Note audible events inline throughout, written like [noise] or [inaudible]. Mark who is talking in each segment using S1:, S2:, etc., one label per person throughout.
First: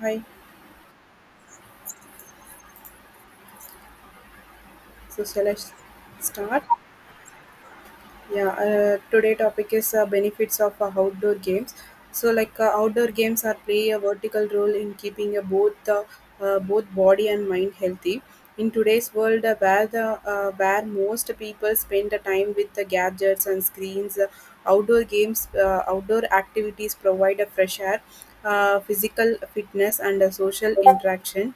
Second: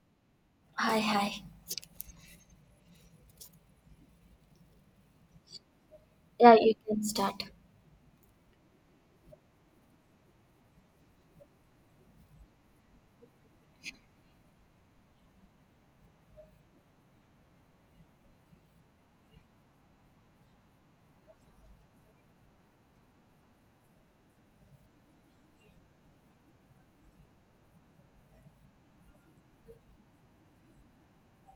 S1: Hi,
S2: Hi, hi.
S1: so
S2: Yeah,
S1: start?
S2: you can start.
S1: Yeah, today topic is benefits of outdoor games. So, like outdoor games are play a vertical role in keeping both body and mind healthy. In today's world, where most people spend the time with the gadgets and screens, outdoor activities provide a fresh air, physical fitness, and a social interaction.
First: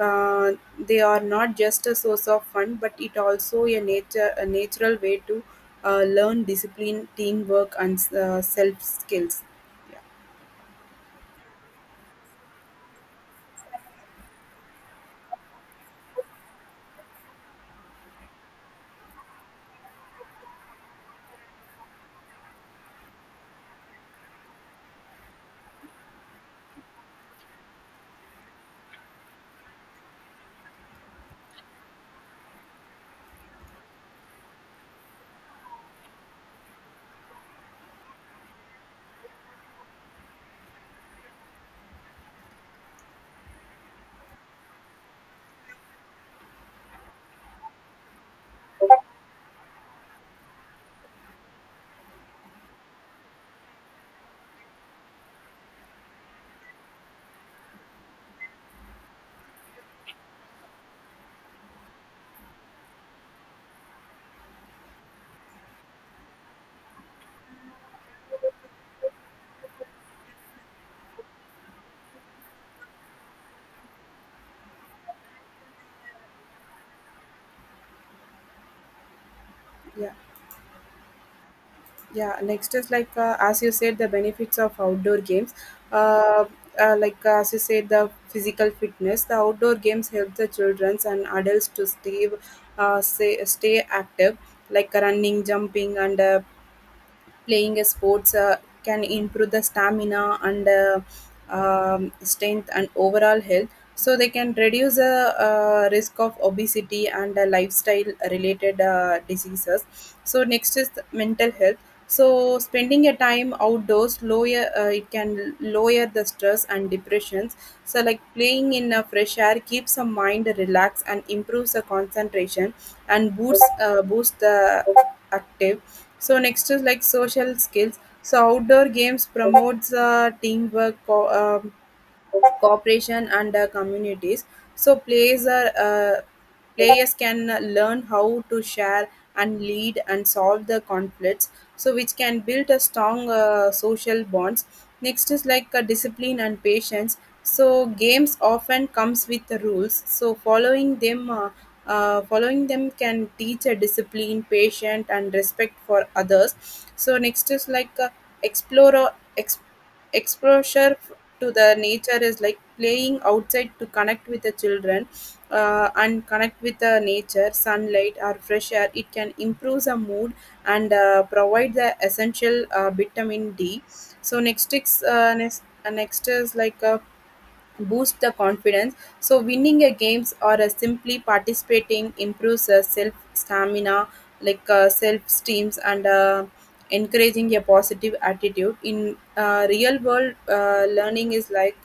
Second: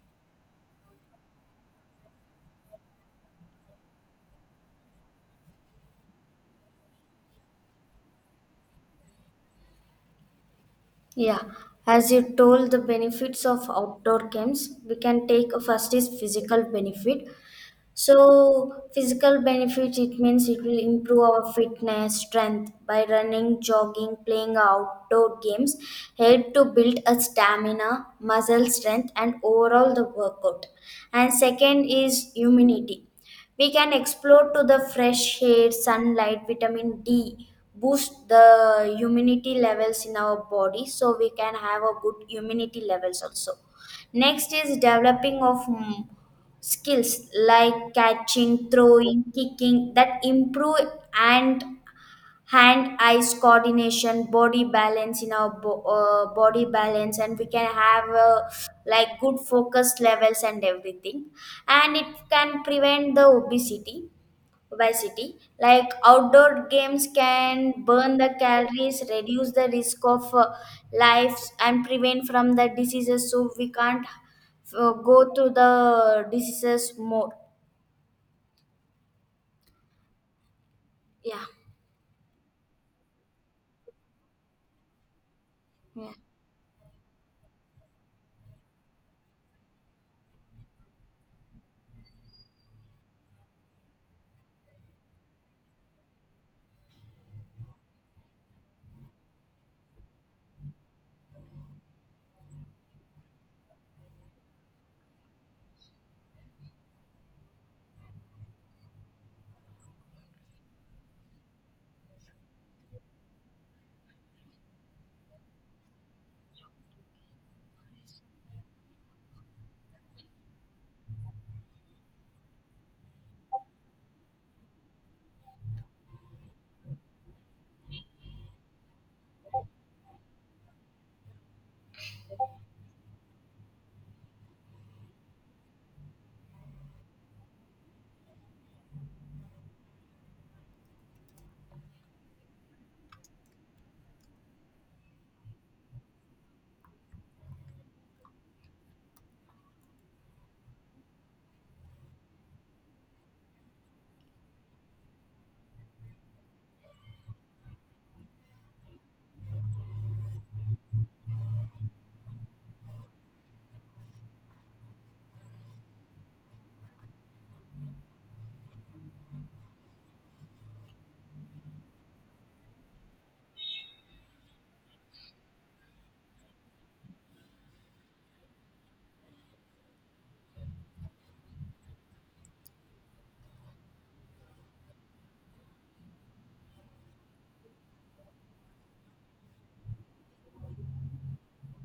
S1: Uh, they are not just a source of fun, but it also a natural way to learn discipline, teamwork, and self skills. Yeah,
S2: Yeah, as you told, the benefits of outdoor camps, we can take a first is physical benefit. So, physical benefit it means it will improve our fitness, strength by running, jogging, playing outdoor games, help to build a stamina, muscle strength, and overall the workout. And second is immunity. We can explore to the fresh air, sunlight, vitamin D, boost the immunity levels in our body, so we can have a good immunity levels also. Next is developing of skills like catching, throwing, kicking that improve, and hand eyes coordination body balance in our body balance, and we can have like good focus levels and everything, and it can prevent the obesity. Obesity, like outdoor games can burn the calories, reduce the risk of lives and prevent from the diseases, so we can't go through the diseases more.
S1: yeah,
S2: Yeah,
S1: yeah. Next is like as you said, the benefits of outdoor games.
S2: yeah,
S1: Uh, like as you said, the physical fitness. The outdoor games help the children and adults to stay active, like running, jumping, and playing a sports can improve the stamina and strength and overall health, so they can reduce the risk of obesity and lifestyle related diseases. So next is mental health. So spending a time outdoors lower it can lower the stress and depressions. So like playing in a fresh air keeps the mind relaxed and improves the concentration and boosts the active. So next is like social skills. So outdoor games promotes um, cooperation, and communities. So players can learn how to share and lead and solve the conflicts. So which can build a strong social bonds. Next is like discipline and patience. So games often comes with the rules. So following them. Following them can teach a discipline, patience, and respect for others. So next is like explore or ex- exposure to the nature is like playing outside to connect with the children and connect with the nature, sunlight, or fresh air. It can improve the mood and provide the essential vitamin D. So next is like a boost the confidence. So winning a games or simply participating improves self stamina, like self esteems and encouraging a positive attitude. In real world learning is like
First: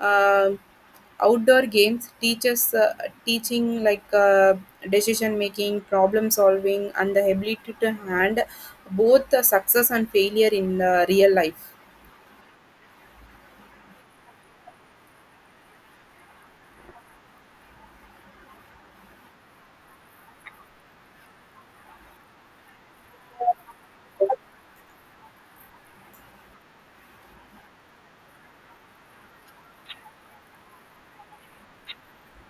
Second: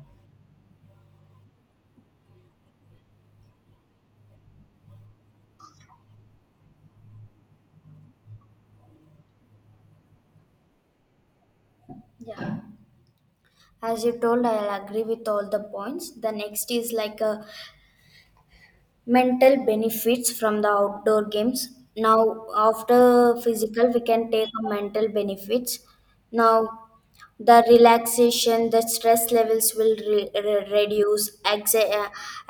S1: uh, outdoor games teaches teaching like decision making, problem solving, and the ability to hand both success and failure in real life.
S2: as you told, I'll agree with all the points. The next is like a mental benefits from the outdoor games. Now after physical we can take a mental benefits. Now the relaxation, the stress levels will reduce,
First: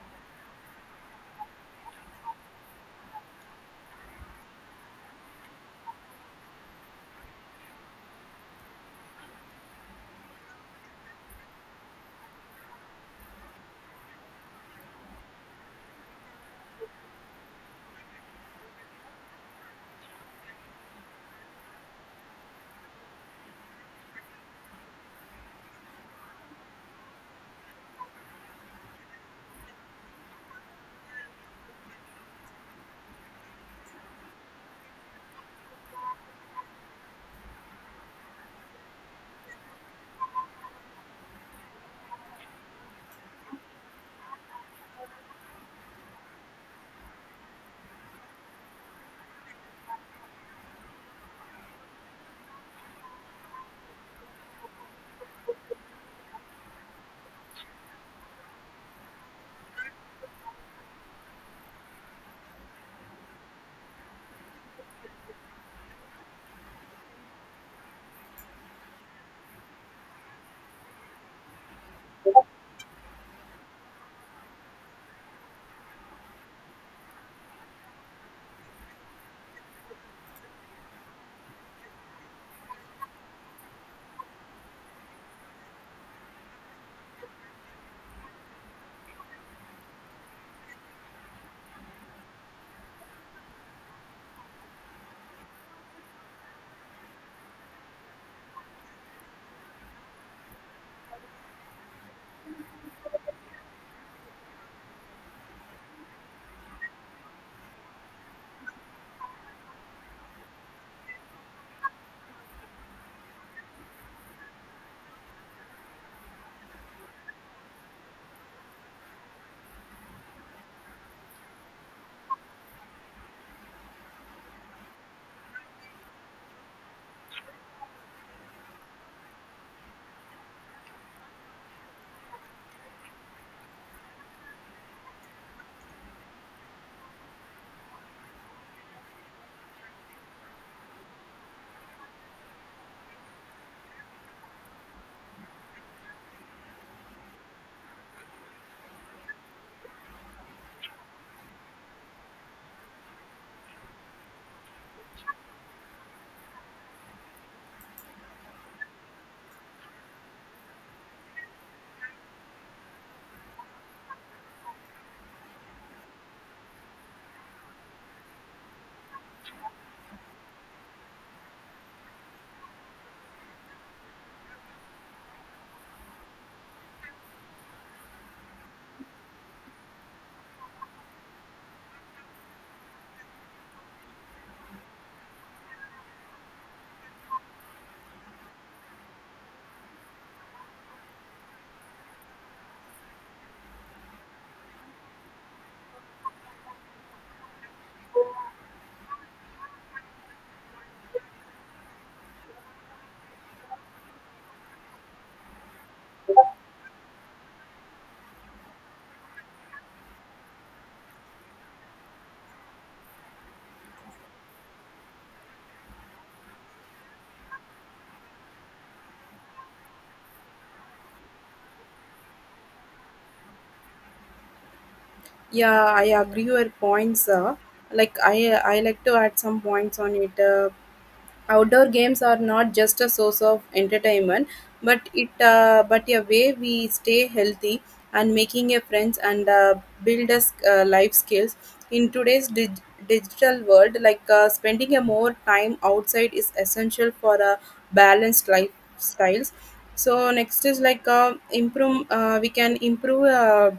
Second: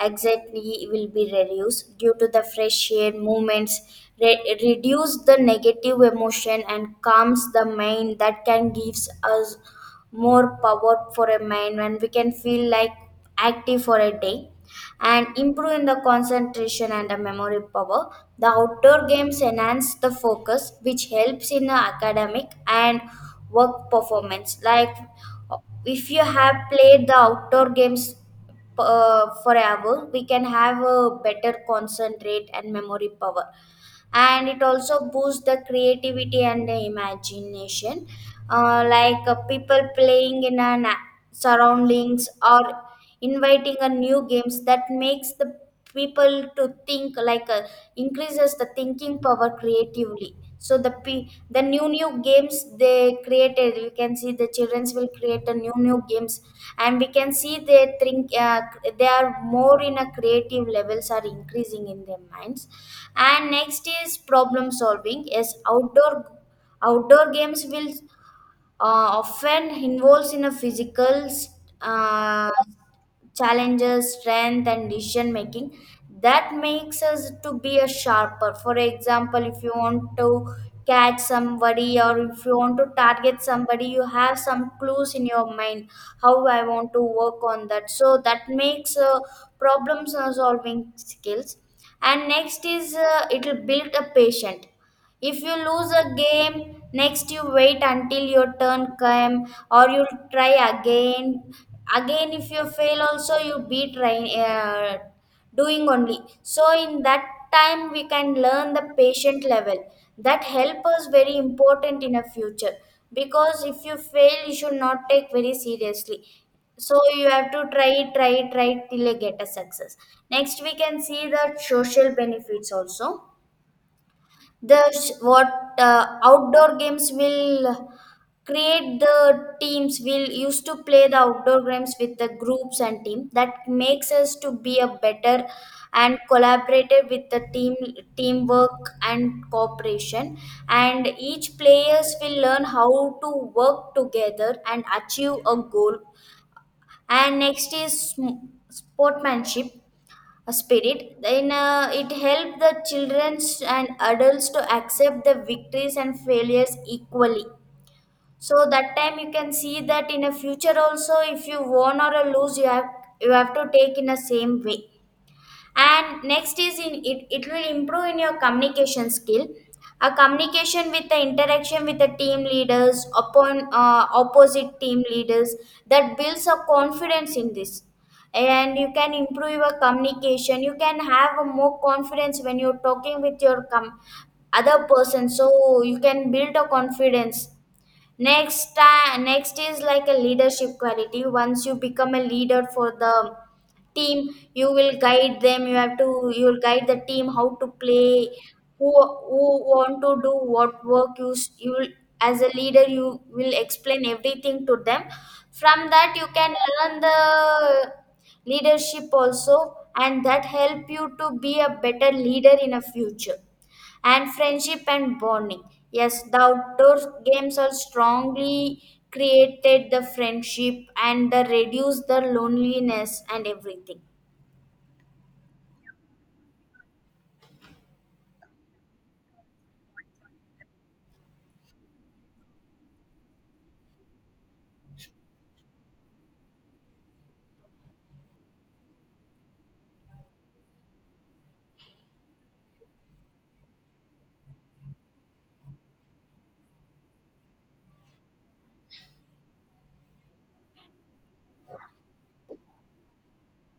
S2: anxiety will be reduced due to the fresh air movements, reduce the negative emotion and calms the mind, that can gives us more power for a mind, and we can feel like active for a day. And improve in the concentration and the memory power, the outdoor games enhance the focus, which helps in the academic and work performance. Like if you have played the outdoor games for an hour, we can have a better concentrate and memory power. And it also boosts the creativity and the imagination. Like people playing in surroundings, or inviting a new games, that makes the people to think, like, increases the thinking power creatively. So the new games they created, we can see the childrens will create the new games, and we can see they think they are more in a creative levels are increasing in their minds. And next is problem solving. Is outdoor games will uh, often involves in a physical uh, challenges, strength, and decision making, that makes us to be a sharper. For example, if you want to catch somebody, or if you want to target somebody, you have some clues in your mind how I want to work on that. So that makes problem solving skills. And next is, it will build a patient. If you lose a game, next you wait until your turn come, or you'll try again. If you fail also you be trying, doing only, so in that time we can learn the patient level that help us very important in a future. Because if you fail you should not take very seriously, so you have to try, try, try till you get a success. Next we can see the social benefits also. The sh- what outdoor games will create the teams, we'll used to play the outdoor games with the groups and team, that makes us to be a better and collaborative with the team. Teamwork and cooperation, and each players will learn how to work together and achieve a goal. And next is sportsmanship, a spirit, then it helped the children and adults to accept the victories and failures equally. So that time you can see that in a future also, if you won or a lose, you have to take in the same way. And next is, in it will improve in your communication skill. A communication with the interaction with the team leaders, upon opposite team leaders, that builds a confidence in this. And you can improve your communication, you can have a more confidence when you're talking with your other person, so you can build a confidence. Next is like a leadership quality. Once you become a leader for the team, you will guide them. You have to You will guide the team how to play, who want to do what work. You s- you will- As a leader, you will explain everything to them. From that you can learn the leadership also, and that help you to be a better leader in a future. And friendship and bonding. Yes, the outdoor games are strongly created the friendship, and the reduce the loneliness and everything.
S1: Yeah, I agree your points. Like I like to add some points on it. Outdoor games are not just a source of entertainment, but but a way we stay healthy and making a friends and build us life skills in digital world. Like spending a more time outside is essential for a balanced lifestyles. So next is like improve. We can improve.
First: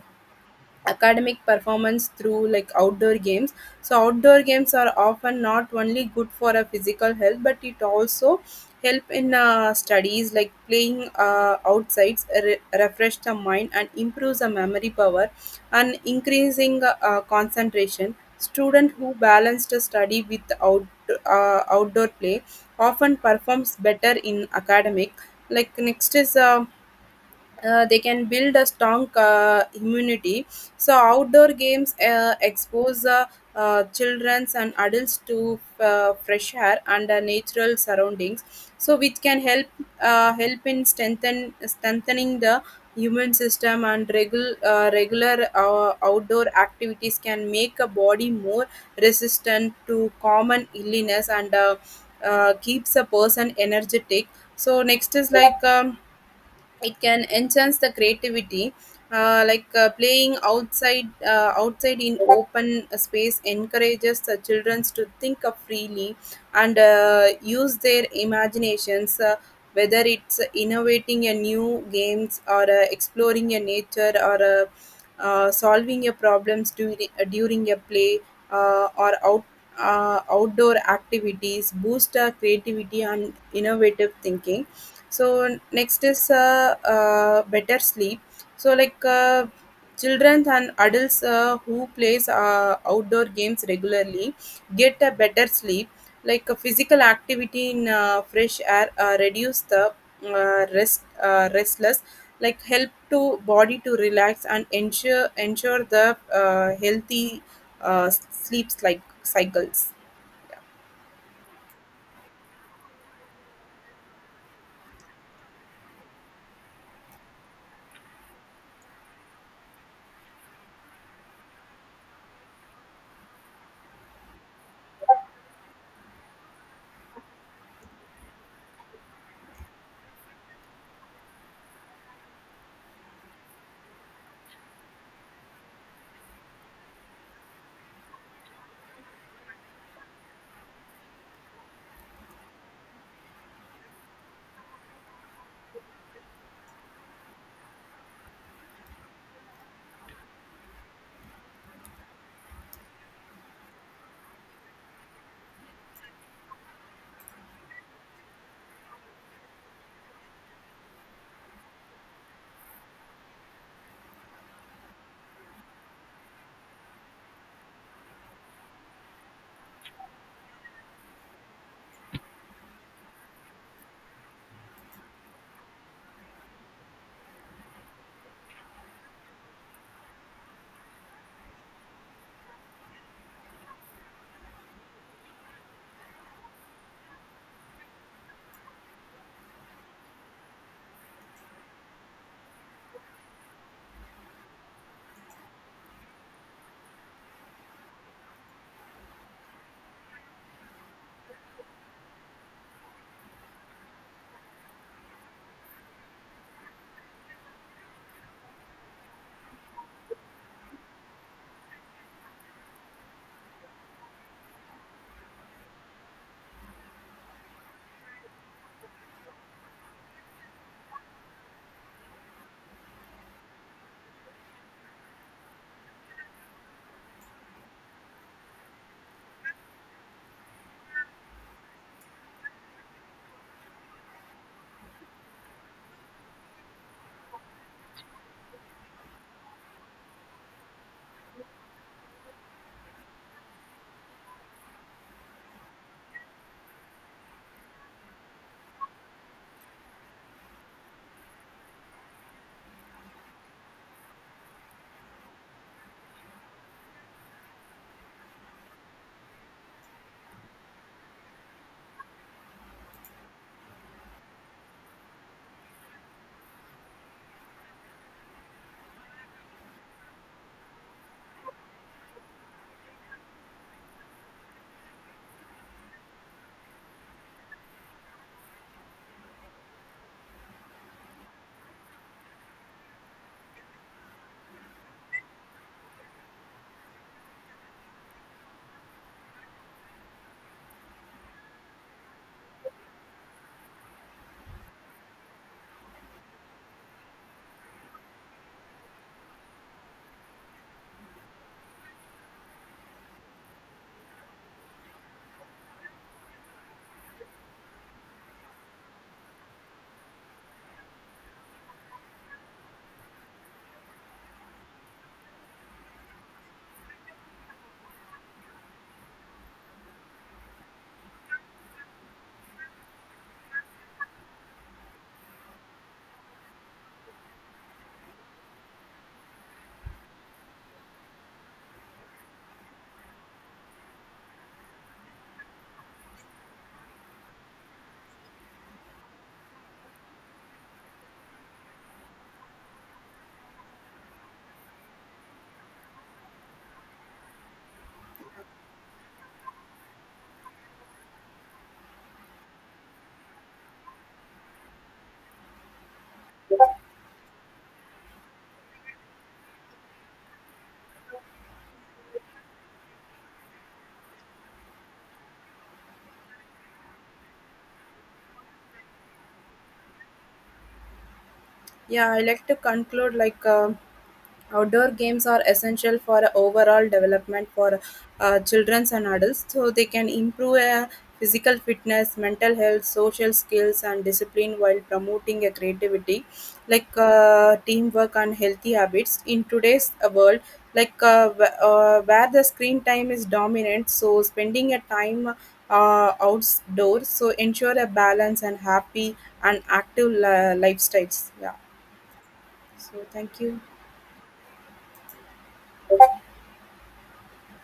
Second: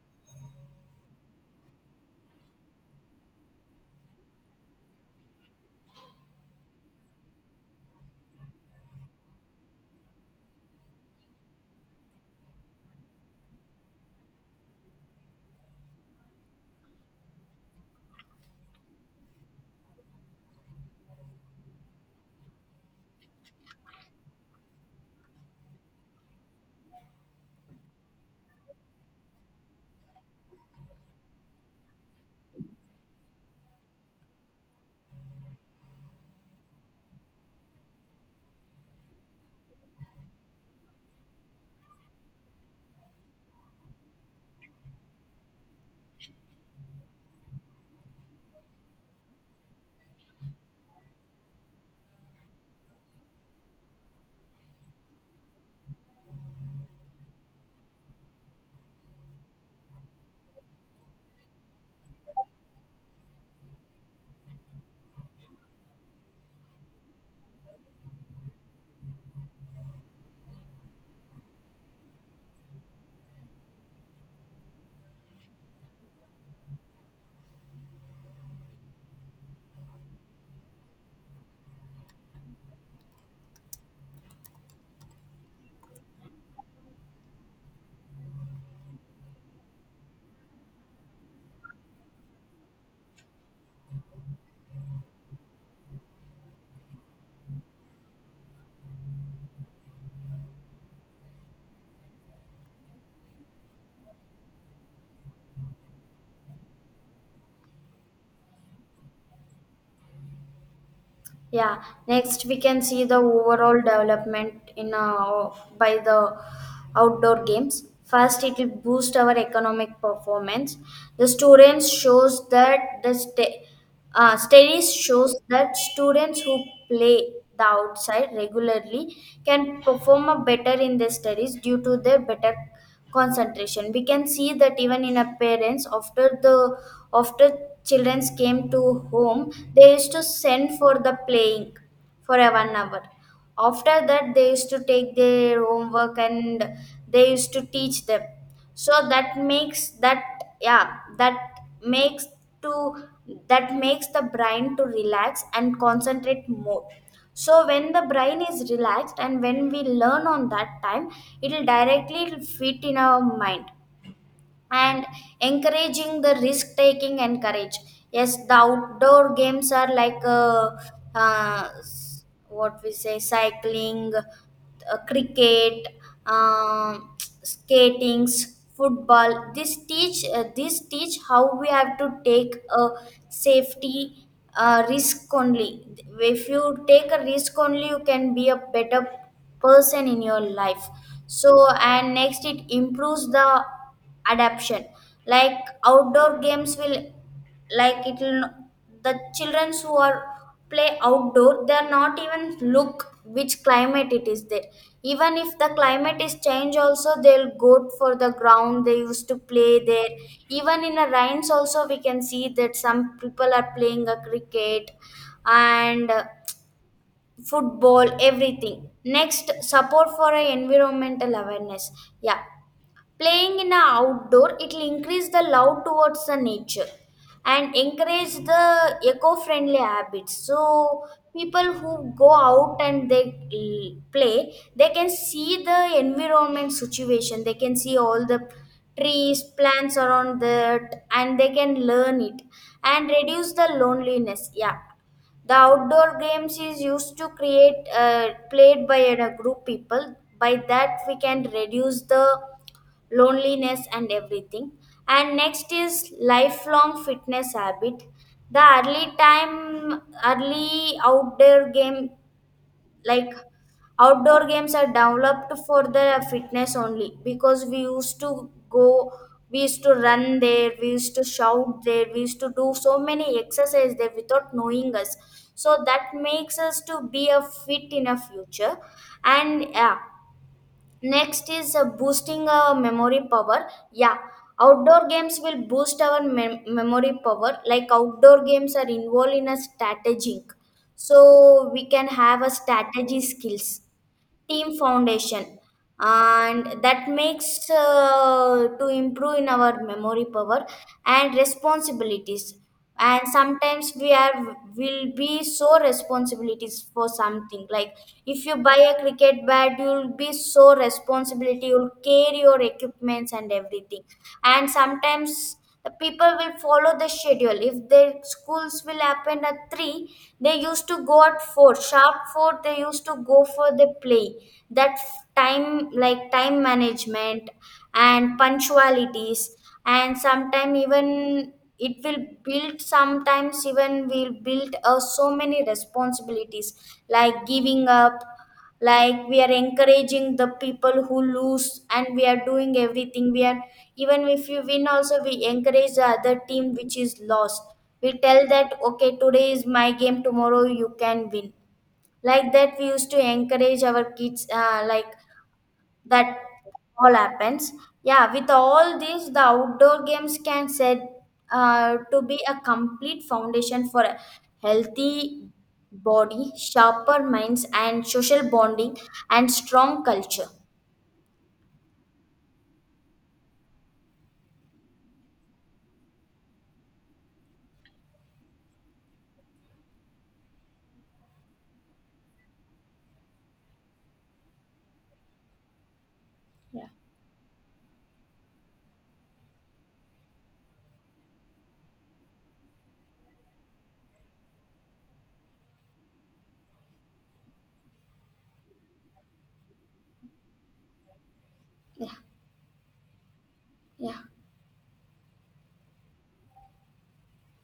S1: Academic performance through like outdoor games. So outdoor games are often not only good for a physical health but it also help in studies like playing refresh the mind and improves the memory power and increasing concentration. Student who balance the study with outdoor play often performs better in academic. Like next is they can build a strong immunity. So outdoor games expose childrens and adults to fresh air and natural surroundings. So which can help help in strengthen strengthening the human system, and regular outdoor activities can make a body more resistant to common illness and keeps a person energetic. So next is like it can enhance the creativity, like playing outside outside in open space encourages the children to think of freely and use their imaginations, whether it's innovating a new games or exploring a nature or solving your problems during a play or out outdoor activities boost our creativity and innovative thinking. So next is better sleep. So like children and adults who plays outdoor games regularly get a better sleep. Like a physical activity in fresh air reduce the restless, like help to body to relax and ensure the healthy sleeps like cycles.
S2: Yeah, next we can see the overall development in by the outdoor games. First, it will boost our economic performance. The students shows that studies shows that students who play the outside regularly can perform a better in their studies, due to their better concentration. We can see that even in a parents, after the after childrens came to home, they used to send for the playing for a 1 hour. After that, they used to take their homework and they used to teach them. So that makes that yeah, makes to that makes the brain to relax and concentrate more. So when the brain is relaxed and when we learn on that time, it will directly fit in our mind. And encouraging the risk taking and courage, yes, the outdoor games are like what we say, cycling, cricket, um, [tsk] skatings, football. This teach, how we have to take a safety, risk only. If you take a risk only you can be a better person in your life. So and next it improves the adaption. Like outdoor games will, like it will, no, the children who are play outdoor, they are not even look which climate it is there. Even if the climate is change also, they'll go for the ground, they used to play there. Even in the rains also, we can see that some people are playing a cricket and football everything. Next, support for a environmental awareness. Yeah, playing in a outdoor, it will increase the love towards the nature and encourage the eco-friendly habits. So people who go out and they play, they can see the environment situation. They can see all the trees, plants around that, and they can learn it, and reduce the loneliness. Yeah, the outdoor games is used to create played by a group people, by that we can reduce the loneliness and everything. And next is lifelong fitness habit, the early time, early outdoor game, like outdoor games are developed for the fitness only. Because we used to go, we used to run there, we used to shout there, we used to do so many exercise there without knowing us, so that makes us to be a fit in a future. And yeah, next is boosting our memory power. Yeah, outdoor games will boost our memory power. Like outdoor games are involved in a strategic, so we can have a strategy skills, team foundation, and that makes to improve in our memory power. And responsibilities, and sometimes we are will be so responsibilities for something, like if you buy a cricket bat, you'll be so responsibility, you'll carry your equipments and everything. And sometimes the people will follow the schedule, if their schools will happen at 3, they used to go at 4, sharp 4, they used to go for the play. That time, like time management and punctualities. And sometime even it will build, sometimes even will build, so many responsibilities, like giving up. Like we are encouraging the people who lose, and we are doing everything, we are even if you win also, we encourage the other team which is lost. We tell that, okay, today is my game, tomorrow you can win. Like that we used to encourage our kids, like that all happens. Yeah, with all these, the outdoor games can set, to be a complete foundation for a healthy body, sharper minds, and social bonding, and strong culture.
S1: Yeah, I like to conclude like outdoor games are essential for overall development for children and adults. So they can improve physical fitness, mental health, social skills, and discipline while promoting a creativity,
S2: Yeah.
S1: like teamwork and healthy habits. In today's world, like where the screen time is dominant, so spending a time outdoors so ensure a balance and happy and active lifestyles. Yeah.
S2: Yeah,
S1: So, thank you.
S2: yeah.